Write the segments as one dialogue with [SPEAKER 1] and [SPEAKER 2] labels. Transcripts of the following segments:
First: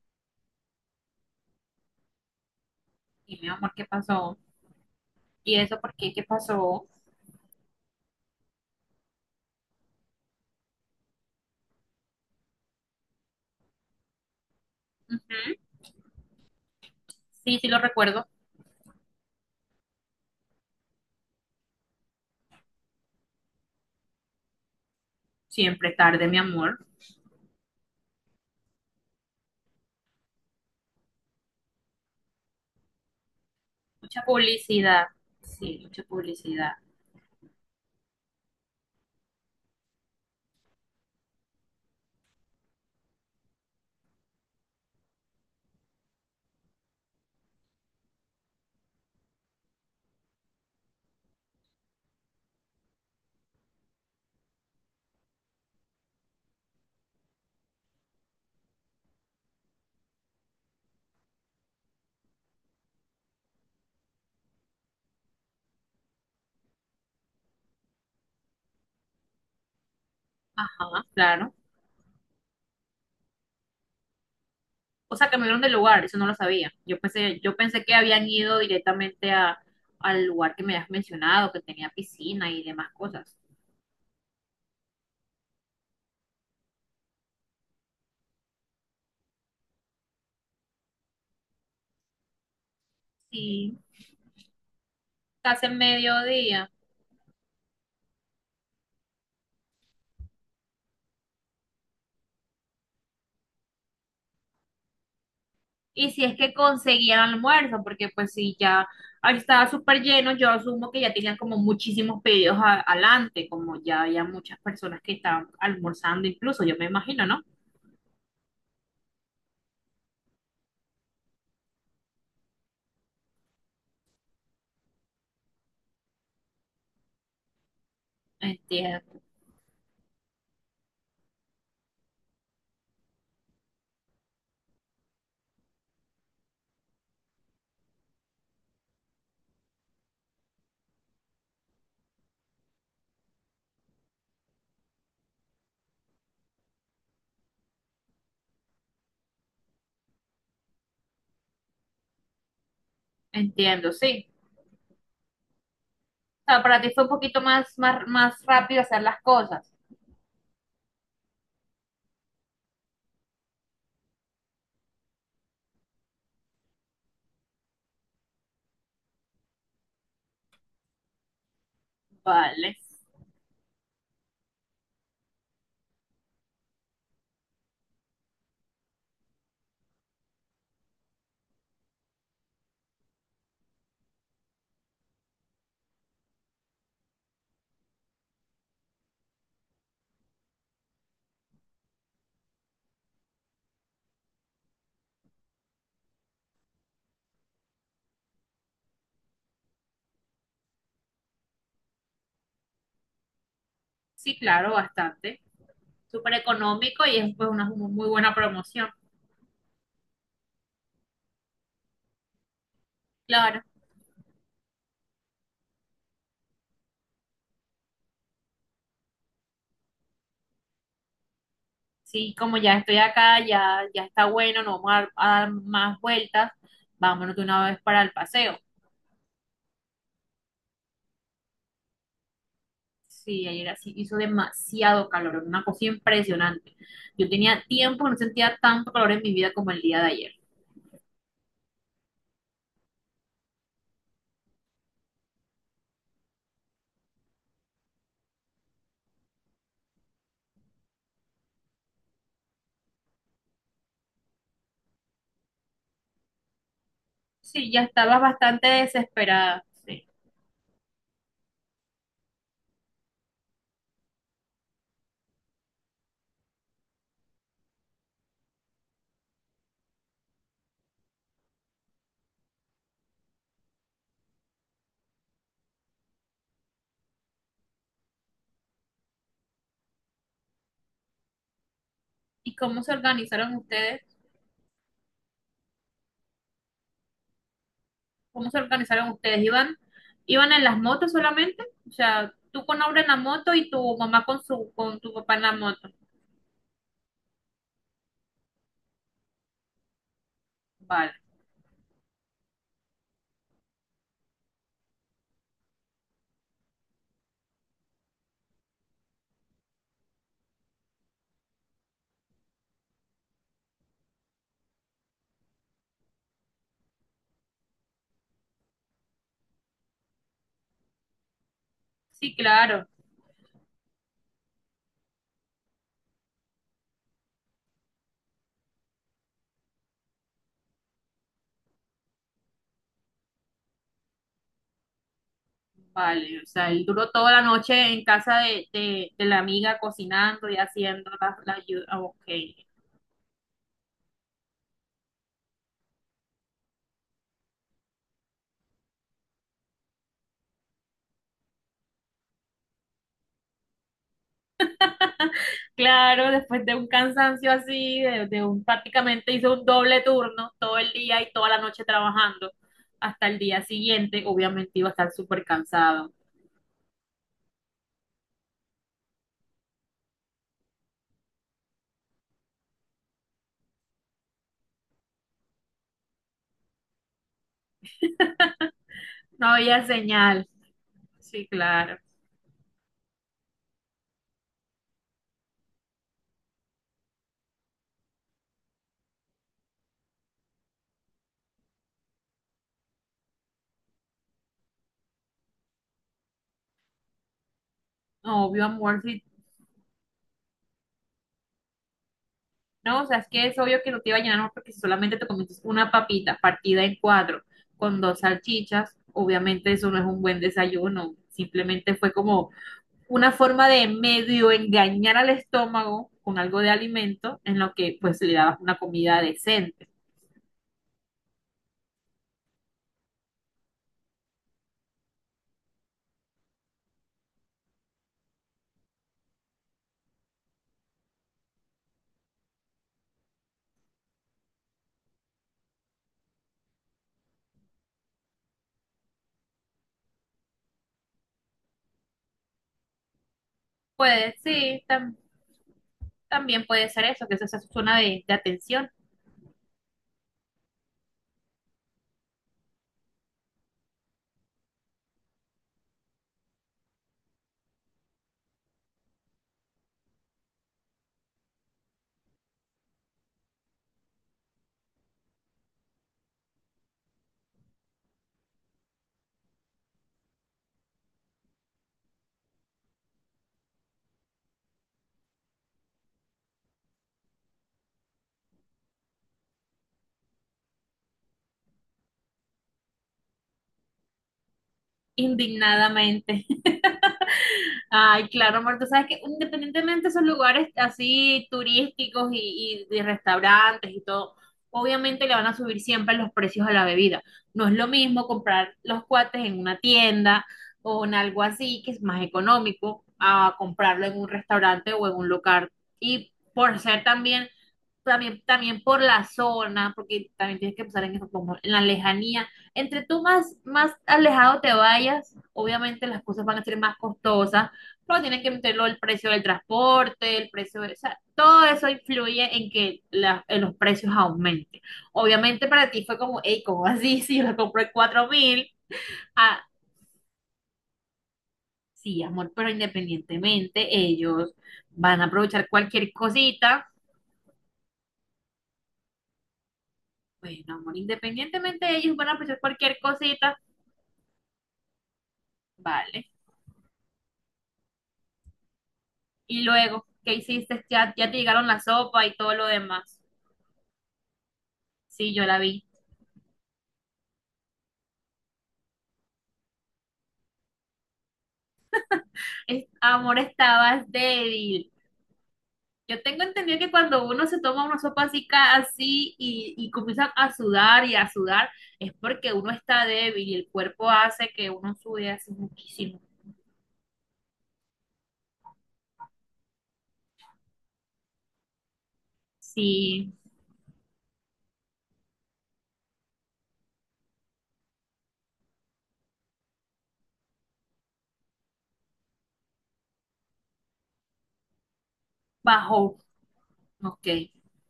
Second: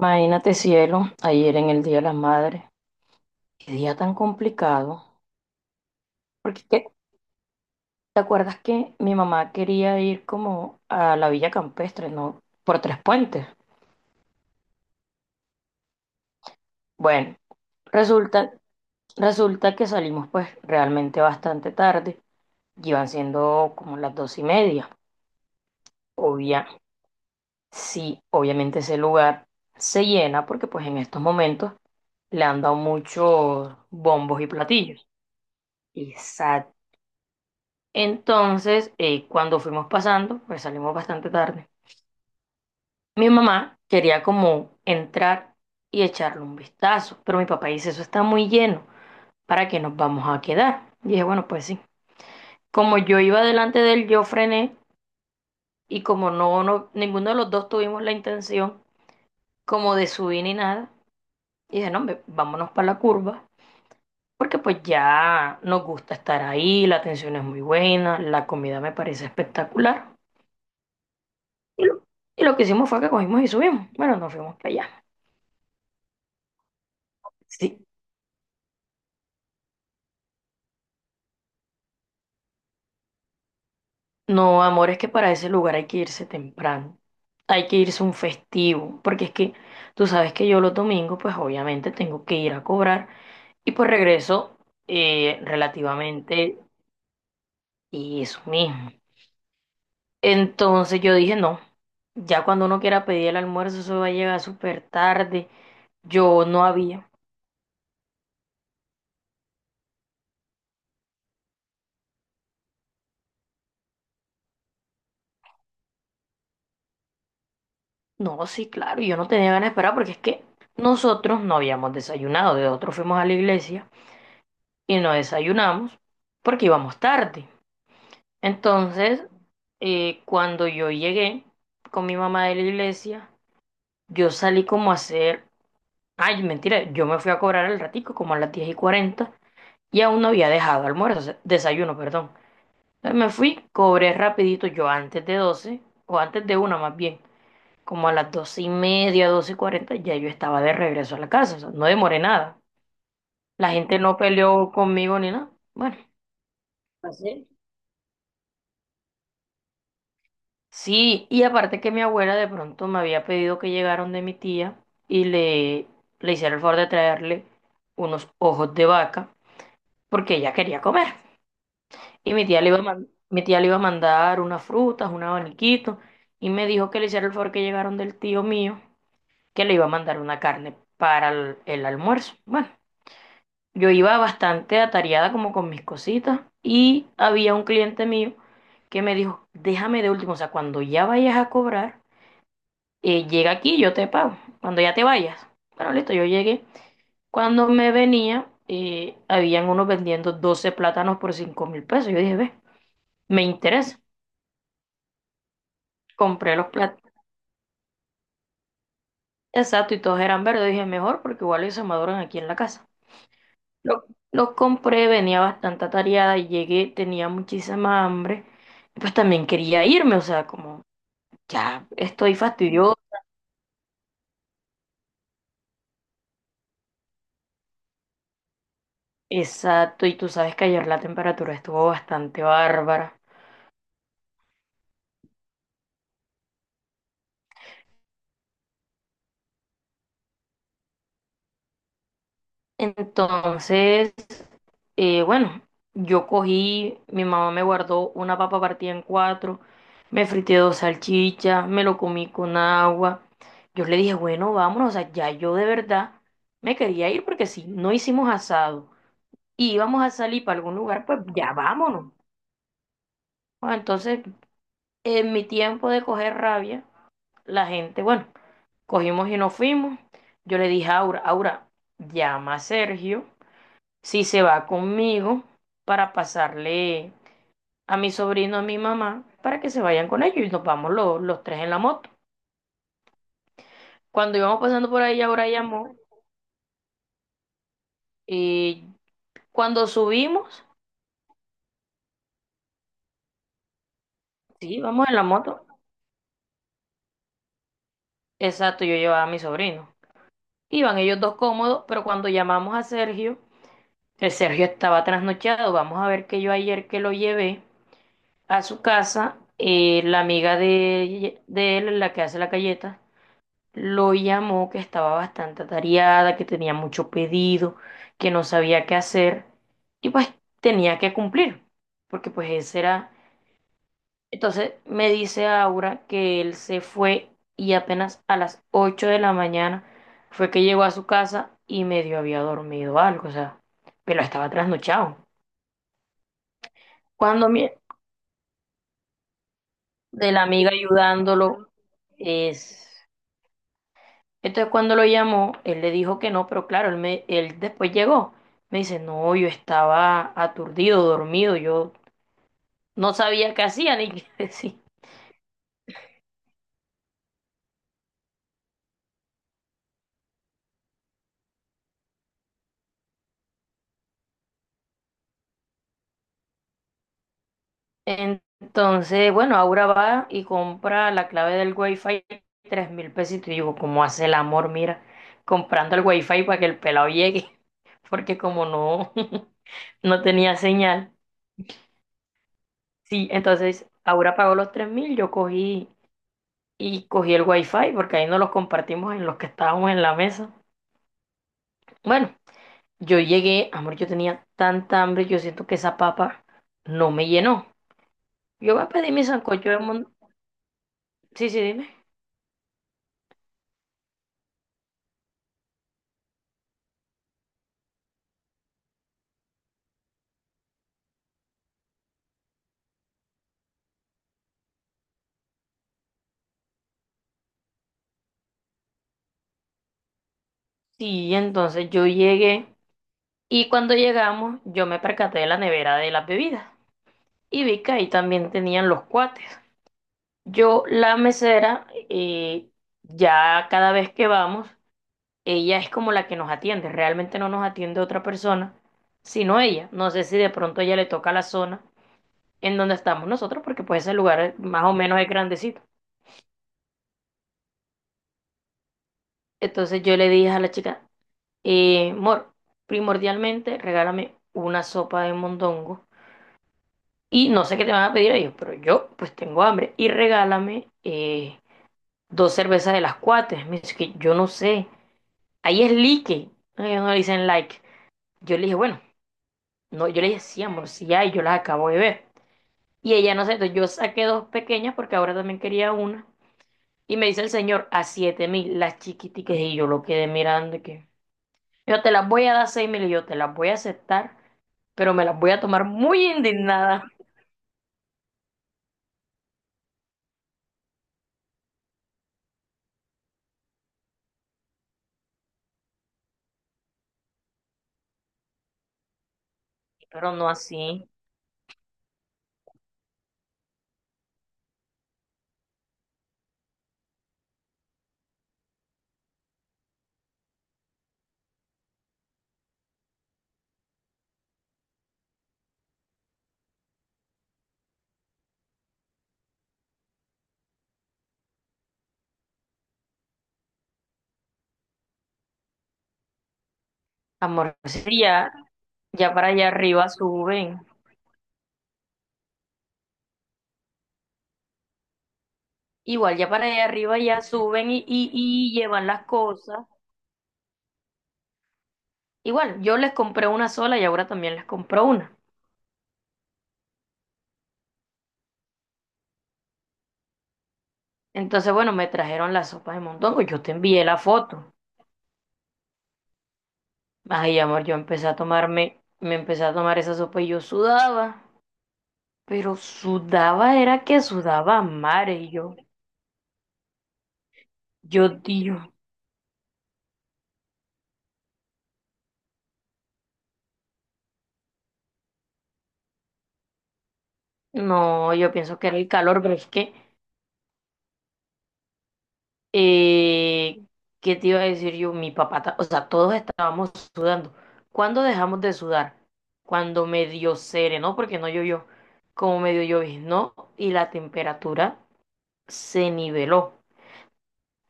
[SPEAKER 1] Imagínate, cielo, ayer en el Día de las Madres,
[SPEAKER 2] Y mi amor,
[SPEAKER 1] qué
[SPEAKER 2] ¿qué
[SPEAKER 1] día tan
[SPEAKER 2] pasó?
[SPEAKER 1] complicado.
[SPEAKER 2] ¿Y eso por qué? ¿Qué
[SPEAKER 1] Porque es que,
[SPEAKER 2] pasó?
[SPEAKER 1] ¿te acuerdas que mi mamá quería ir como a la Villa Campestre? ¿No? Por Tres Puentes.
[SPEAKER 2] Ujú.
[SPEAKER 1] Bueno,
[SPEAKER 2] Sí, sí lo recuerdo.
[SPEAKER 1] resulta, resulta que salimos pues realmente bastante tarde. Iban siendo como las 2:30.
[SPEAKER 2] Siempre tarde, mi
[SPEAKER 1] Obvia,
[SPEAKER 2] amor.
[SPEAKER 1] sí, obviamente ese lugar se llena porque pues en estos momentos le han dado muchos
[SPEAKER 2] Mucha
[SPEAKER 1] bombos y platillos.
[SPEAKER 2] publicidad. Sí, mucha publicidad.
[SPEAKER 1] Exacto. Entonces, cuando fuimos pasando, pues salimos bastante tarde. Mi mamá quería como entrar y echarle un vistazo, pero mi papá dice, eso está muy lleno, ¿para qué nos vamos a quedar? Y dije, bueno, pues sí. Como yo iba delante de él, yo frené y como no, ninguno de los dos tuvimos la intención como de subir ni nada, y dije, no, hombre, vámonos para la curva, porque pues ya nos gusta estar ahí, la atención es muy buena, la comida me parece espectacular.
[SPEAKER 2] Ajá, claro.
[SPEAKER 1] Y lo, y lo que hicimos fue que cogimos y subimos. Bueno, nos fuimos para allá.
[SPEAKER 2] O sea, cambiaron de lugar, eso no lo sabía. Yo pensé, yo
[SPEAKER 1] Sí.
[SPEAKER 2] pensé que habían ido directamente a, al lugar que me has mencionado, que tenía piscina y demás cosas.
[SPEAKER 1] No, amor, es que para ese lugar hay que irse temprano. Hay que irse un festivo. Porque es que tú sabes que yo los domingos, pues obviamente tengo que ir a cobrar. Y
[SPEAKER 2] Sí,
[SPEAKER 1] pues regreso
[SPEAKER 2] casi el
[SPEAKER 1] relativamente
[SPEAKER 2] mediodía.
[SPEAKER 1] y eso mismo. Entonces yo dije, no, ya cuando uno quiera pedir el almuerzo, eso va a llegar súper tarde.
[SPEAKER 2] Y si es
[SPEAKER 1] Yo
[SPEAKER 2] que
[SPEAKER 1] no había.
[SPEAKER 2] conseguían almuerzo, porque pues si ya ahí estaba súper lleno, yo asumo que ya tenían como muchísimos pedidos adelante, como ya había muchas personas que estaban almorzando incluso, yo me imagino, ¿no?
[SPEAKER 1] No, sí, claro, yo no tenía ganas de esperar porque es que nosotros no habíamos desayunado, de otro fuimos a la iglesia y no desayunamos porque íbamos tarde. Entonces,
[SPEAKER 2] Entiendo,
[SPEAKER 1] cuando yo llegué con mi mamá de la iglesia, yo salí como a hacer, ay, mentira, yo me fui a cobrar al ratico como a las 10:40 y aún no había dejado almuerzo, o sea, desayuno, perdón. Entonces me fui, cobré rapidito yo antes de 12 o antes de una más bien. Como a las 2:30, 2:40, ya yo estaba de regreso a la casa, o sea, no demoré nada. La
[SPEAKER 2] entiendo,
[SPEAKER 1] gente no
[SPEAKER 2] sí.
[SPEAKER 1] peleó conmigo ni nada. Bueno.
[SPEAKER 2] O sea, para ti fue un poquito
[SPEAKER 1] Así.
[SPEAKER 2] más rápido hacer las cosas.
[SPEAKER 1] Sí, y aparte que mi abuela de pronto me había pedido que llegaron de mi tía y le hiciera el favor de traerle unos ojos de vaca porque ella quería comer. Y mi tía le
[SPEAKER 2] Vale.
[SPEAKER 1] iba a man- mi tía le iba a mandar unas frutas, un abaniquito, y me dijo que le hiciera el favor que llegaron del tío mío, que le iba a mandar una carne para el almuerzo. Bueno. Yo iba bastante atareada como con mis cositas y había un cliente mío que me dijo, déjame de último, o sea, cuando ya vayas a cobrar, llega aquí, yo te pago, cuando ya te vayas. Bueno, listo, yo llegué. Cuando me venía, habían unos vendiendo 12 plátanos por 5.000 pesos. Yo dije, ve, me interesa.
[SPEAKER 2] Sí, claro, bastante. Súper
[SPEAKER 1] Compré los
[SPEAKER 2] económico
[SPEAKER 1] plátanos,
[SPEAKER 2] y es pues una muy buena promoción.
[SPEAKER 1] exacto, y todos eran verdes. Dije, mejor porque igual ellos se maduran aquí en la casa.
[SPEAKER 2] Claro.
[SPEAKER 1] Lo, lo compré, venía bastante atareada y llegué, tenía muchísima hambre. Y pues también quería irme, o sea, como ya
[SPEAKER 2] Sí,
[SPEAKER 1] estoy
[SPEAKER 2] como ya estoy
[SPEAKER 1] fastidioso.
[SPEAKER 2] acá, ya, ya está bueno, no vamos a, dar más vueltas, vámonos de una vez para el paseo.
[SPEAKER 1] Exacto, y tú sabes que ayer la temperatura estuvo bastante bárbara.
[SPEAKER 2] Sí, ayer así hizo demasiado calor, una cosa impresionante. Yo tenía tiempo, no sentía tanto calor en mi vida como el día de ayer.
[SPEAKER 1] Entonces, bueno, yo cogí, mi mamá me guardó una papa partida en cuatro, me frité dos salchichas, me lo comí con agua. Yo le dije, bueno, vámonos, o sea, ya yo de verdad me quería ir porque si
[SPEAKER 2] Sí, ya
[SPEAKER 1] no
[SPEAKER 2] estaba
[SPEAKER 1] hicimos
[SPEAKER 2] bastante
[SPEAKER 1] asado.
[SPEAKER 2] desesperada.
[SPEAKER 1] Y íbamos
[SPEAKER 2] Sí.
[SPEAKER 1] a salir para algún lugar, pues ya vámonos. Bueno, entonces, en mi tiempo de coger rabia, la gente, bueno, cogimos y nos fuimos. Yo le dije a Aura, Aura, llama a Sergio si se va conmigo para pasarle a mi sobrino, a mi mamá, para que se vayan con ellos y nos vamos los tres en la moto.
[SPEAKER 2] ¿Y cómo se organizaron ustedes?
[SPEAKER 1] Cuando íbamos pasando por ahí, Aura llamó
[SPEAKER 2] ¿Cómo se
[SPEAKER 1] y
[SPEAKER 2] organizaron ustedes? ¿Iban,
[SPEAKER 1] cuando
[SPEAKER 2] iban
[SPEAKER 1] subimos,
[SPEAKER 2] en las motos solamente? O sea, tú con Aura en la moto y tu mamá con su,
[SPEAKER 1] sí,
[SPEAKER 2] con
[SPEAKER 1] vamos
[SPEAKER 2] tu
[SPEAKER 1] en la
[SPEAKER 2] papá en la
[SPEAKER 1] moto.
[SPEAKER 2] moto.
[SPEAKER 1] Exacto, yo llevaba a mi sobrino. Iban
[SPEAKER 2] Vale.
[SPEAKER 1] ellos dos cómodos, pero cuando llamamos a Sergio, el Sergio estaba trasnochado. Vamos a ver que yo ayer que lo llevé a su casa, la amiga de él, la que hace la galleta, lo llamó que estaba bastante atareada, que tenía mucho pedido, que no sabía qué hacer y pues tenía que cumplir, porque
[SPEAKER 2] Sí,
[SPEAKER 1] pues ese
[SPEAKER 2] claro.
[SPEAKER 1] era entonces me dice Aura que él se fue y apenas a las 8 de la mañana fue que llegó a su casa y medio había dormido algo, o sea, pero estaba trasnochado.
[SPEAKER 2] Vale, o sea, él duró toda la
[SPEAKER 1] Cuando mi-
[SPEAKER 2] noche en casa de la amiga
[SPEAKER 1] de la
[SPEAKER 2] cocinando y
[SPEAKER 1] amiga
[SPEAKER 2] haciendo la, la
[SPEAKER 1] ayudándolo
[SPEAKER 2] ayuda. Ah, ok.
[SPEAKER 1] es entonces cuando lo llamó, él le dijo que no, pero claro, él después llegó. Me dice, "No, yo estaba aturdido, dormido, yo no sabía qué hacía ni qué decir."
[SPEAKER 2] Claro, después de un cansancio así, de un prácticamente hizo un doble turno todo el día y toda la noche trabajando hasta el día siguiente, obviamente iba a estar súper cansado.
[SPEAKER 1] Entonces, bueno, Aura va y compra la clave del Wi-Fi, 3.000 pesitos. Y digo, ¿cómo hace el amor? Mira, comprando el Wi-Fi para que el pelado llegue, porque como no,
[SPEAKER 2] No había
[SPEAKER 1] no
[SPEAKER 2] señal.
[SPEAKER 1] tenía señal.
[SPEAKER 2] Sí, claro.
[SPEAKER 1] Sí, entonces Aura pagó los 3.000, yo cogí y cogí el Wi-Fi, porque ahí no los compartimos en los que estábamos en la mesa. Bueno, yo llegué, amor, yo tenía tanta hambre, yo siento que esa papa no me llenó.
[SPEAKER 2] No, obvio,
[SPEAKER 1] Yo voy a
[SPEAKER 2] amor,
[SPEAKER 1] pedir
[SPEAKER 2] si
[SPEAKER 1] mi sancocho de mon... Sí, sí, dime.
[SPEAKER 2] no, o sea, es que es obvio que no te iba a llenar más porque si solamente te comes una papita partida en cuatro con dos salchichas, obviamente eso no es un buen desayuno. Simplemente fue como una forma de medio engañar al estómago con algo de alimento en lo que pues le dabas una comida decente.
[SPEAKER 1] Sí, entonces yo llegué y cuando llegamos yo me percaté de la nevera de las bebidas y vi que ahí también tenían los cuates. Yo, la mesera, ya cada vez que vamos, ella es como la que nos atiende, realmente no nos atiende otra persona, sino ella. No sé si de pronto ella le toca la zona en donde estamos nosotros, porque pues ese
[SPEAKER 2] Pues
[SPEAKER 1] lugar
[SPEAKER 2] sí,
[SPEAKER 1] más o menos es grandecito.
[SPEAKER 2] también puede ser eso, que eso es una zona de atención,
[SPEAKER 1] Entonces yo le dije a la chica, Mor, primordialmente regálame una sopa de mondongo. Y no sé qué te van a pedir ellos, pero yo pues tengo hambre. Y regálame dos cervezas de las cuatro. Me dice que yo no sé. Ahí es like. No, ellos no le dicen like. Yo le dije, bueno, no, yo le dije, sí, amor, sí hay, yo las acabo de ver. Y ella no sé, entonces yo saqué dos pequeñas porque ahora también quería una. Y me dice el señor, a 7.000, las chiquiticas. Y yo lo quedé mirando y que yo te las voy a dar 6.000 y yo te las voy a aceptar, pero me las voy a tomar muy
[SPEAKER 2] indignadamente.
[SPEAKER 1] indignada.
[SPEAKER 2] Ay, claro, amor, tú sabes que independientemente de esos lugares así turísticos y de restaurantes y todo, obviamente le van a subir siempre los precios a la bebida. No es lo mismo comprar los cuates en una
[SPEAKER 1] Pero
[SPEAKER 2] tienda
[SPEAKER 1] no
[SPEAKER 2] o
[SPEAKER 1] así.
[SPEAKER 2] en algo así que es más económico a comprarlo en un restaurante o en un local. Y por ser también por la zona, porque también tienes que pensar en eso, como en la lejanía. Entre tú más alejado te vayas, obviamente las cosas van a ser más costosas, pero tienes que meterlo el precio del transporte, el precio de, o sea, todo eso influye en que en los precios aumenten. Obviamente para ti fue como, hey, ¿cómo así? Si yo la
[SPEAKER 1] Amor,
[SPEAKER 2] compré en
[SPEAKER 1] sí,
[SPEAKER 2] 4
[SPEAKER 1] ya.
[SPEAKER 2] mil,
[SPEAKER 1] Ya para
[SPEAKER 2] ah,
[SPEAKER 1] allá arriba suben.
[SPEAKER 2] sí, amor, pero independientemente ellos van a aprovechar cualquier
[SPEAKER 1] Igual, ya para allá
[SPEAKER 2] cosita.
[SPEAKER 1] arriba ya suben y llevan las cosas.
[SPEAKER 2] Bueno, amor, independientemente ellos van a aprovechar
[SPEAKER 1] Igual, yo
[SPEAKER 2] cualquier
[SPEAKER 1] les compré
[SPEAKER 2] cosita.
[SPEAKER 1] una sola y ahora también les compró una.
[SPEAKER 2] Vale. Y luego, ¿qué hiciste? Ya, ya te llegaron
[SPEAKER 1] Entonces,
[SPEAKER 2] la
[SPEAKER 1] bueno, me
[SPEAKER 2] sopa y
[SPEAKER 1] trajeron
[SPEAKER 2] todo lo
[SPEAKER 1] las sopas de
[SPEAKER 2] demás.
[SPEAKER 1] mondongo. Yo te envié la foto.
[SPEAKER 2] Sí, yo la vi.
[SPEAKER 1] Ay, amor, yo empecé a tomarme, me empecé a tomar esa sopa y yo sudaba. Pero
[SPEAKER 2] Amor,
[SPEAKER 1] sudaba, era
[SPEAKER 2] estabas
[SPEAKER 1] que sudaba a
[SPEAKER 2] débil.
[SPEAKER 1] mares. Y yo,
[SPEAKER 2] Yo tengo entendido que cuando uno se toma una sopa
[SPEAKER 1] yo,
[SPEAKER 2] así,
[SPEAKER 1] tío,
[SPEAKER 2] así y comienza a sudar y a sudar, es porque uno está débil y el cuerpo hace que uno sude así muchísimo.
[SPEAKER 1] no, yo pienso que era el calor, pero es que
[SPEAKER 2] Sí,
[SPEAKER 1] Eh, ¿Qué te iba a decir yo? Mi papá, o sea, todos estábamos sudando. ¿Cuándo dejamos de sudar? Cuando medio serenó, porque no llovió, como medio lloviznó y la temperatura se
[SPEAKER 2] bajó.
[SPEAKER 1] niveló.
[SPEAKER 2] Ok,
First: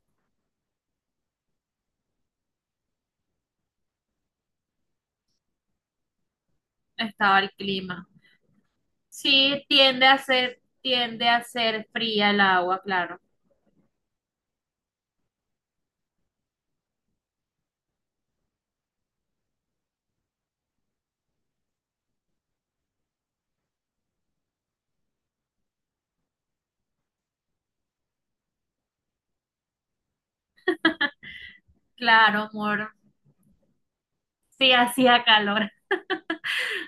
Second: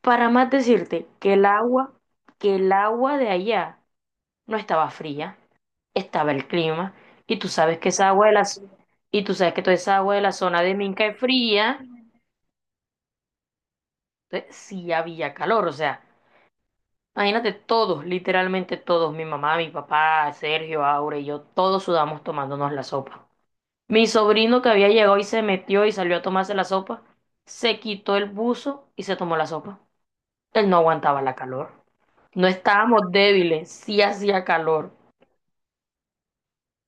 [SPEAKER 1] Para más decirte que el agua de allá no estaba fría, estaba el clima,
[SPEAKER 2] estaba
[SPEAKER 1] y tú
[SPEAKER 2] el
[SPEAKER 1] sabes que
[SPEAKER 2] clima.
[SPEAKER 1] esa agua de la y tú sabes que
[SPEAKER 2] Sí,
[SPEAKER 1] toda esa agua de la zona de Minca es
[SPEAKER 2] tiende a
[SPEAKER 1] fría,
[SPEAKER 2] ser fría el agua, claro.
[SPEAKER 1] entonces sí había calor, o sea. Imagínate todos, literalmente todos, mi mamá, mi papá, Sergio, Aure y yo, todos sudamos tomándonos la sopa. Mi sobrino que había llegado y se metió y salió a tomarse la sopa, se quitó el buzo y se tomó la sopa. Él no aguantaba la calor.
[SPEAKER 2] Claro,
[SPEAKER 1] No
[SPEAKER 2] amor.
[SPEAKER 1] estábamos débiles, sí hacía
[SPEAKER 2] Sí,
[SPEAKER 1] calor.
[SPEAKER 2] hacía calor.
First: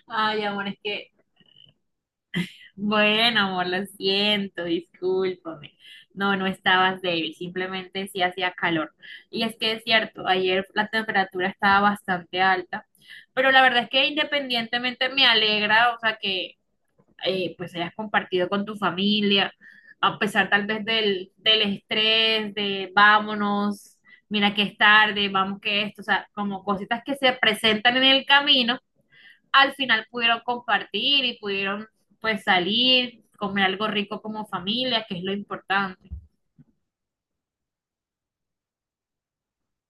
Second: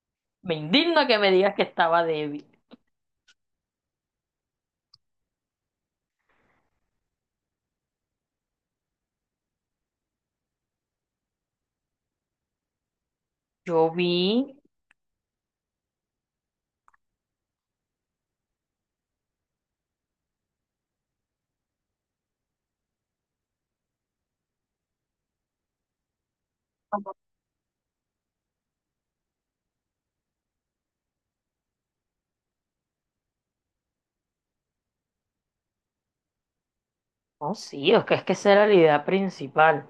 [SPEAKER 2] Ay,
[SPEAKER 1] Me
[SPEAKER 2] amor, es
[SPEAKER 1] indigna
[SPEAKER 2] que,
[SPEAKER 1] que me digas que estaba débil.
[SPEAKER 2] bueno, amor, lo siento, discúlpame. No, no estabas débil, simplemente sí hacía calor. Y es que es cierto, ayer la temperatura estaba bastante alta, pero la
[SPEAKER 1] Yo
[SPEAKER 2] verdad es que
[SPEAKER 1] vi,
[SPEAKER 2] independientemente me alegra, o sea, que pues hayas compartido con tu familia, a pesar tal vez del, del estrés, de vámonos, mira que es tarde, vamos que esto, o sea, como cositas que se presentan en el camino al final pudieron compartir y pudieron pues salir, comer algo rico como familia, que es lo importante.
[SPEAKER 1] no, sí, es que esa era la idea principal.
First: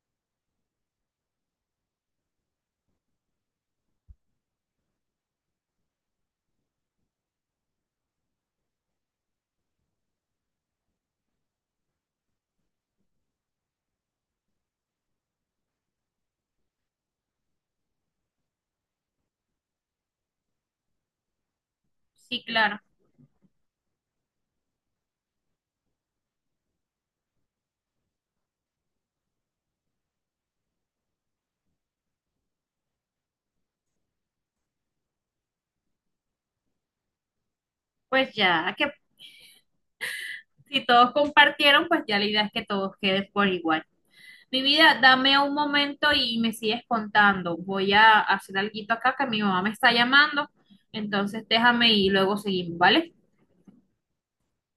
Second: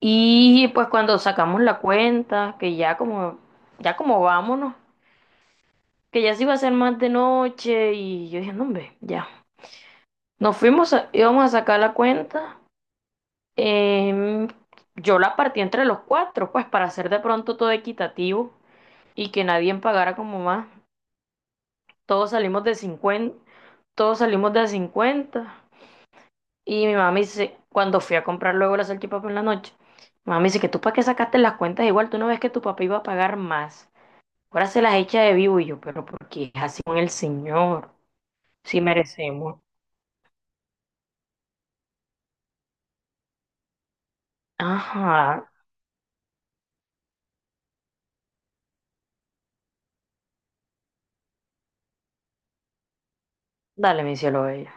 [SPEAKER 1] Y pues cuando sacamos la cuenta, que ya como vámonos. Que ya se iba a hacer más de noche y yo dije, no, hombre, ya. Nos fuimos, íbamos a sacar la cuenta. em, yo la partí entre los cuatro, pues para hacer de pronto todo equitativo y que nadie pagara como más. Todos
[SPEAKER 2] Sí,
[SPEAKER 1] salimos de
[SPEAKER 2] claro.
[SPEAKER 1] 50, todos salimos de 50. Y mi mamá me dice, cuando fui a comprar luego la salchipapa en la noche, mi mamá me dice que tú para qué sacaste las cuentas igual, tú no ves que tu papá iba a pagar más. Ahora se las echa de vivo y yo, pero porque es así con el señor,
[SPEAKER 2] Pues ya
[SPEAKER 1] si
[SPEAKER 2] que
[SPEAKER 1] merecemos.
[SPEAKER 2] si todos compartieron, pues ya la idea es que todos queden por igual. Mi vida, dame
[SPEAKER 1] Ajá.
[SPEAKER 2] un momento y me sigues contando. Voy a hacer algo acá que mi mamá me está llamando. Entonces déjame y luego seguimos, ¿vale?
[SPEAKER 1] Dale, mi cielo bello.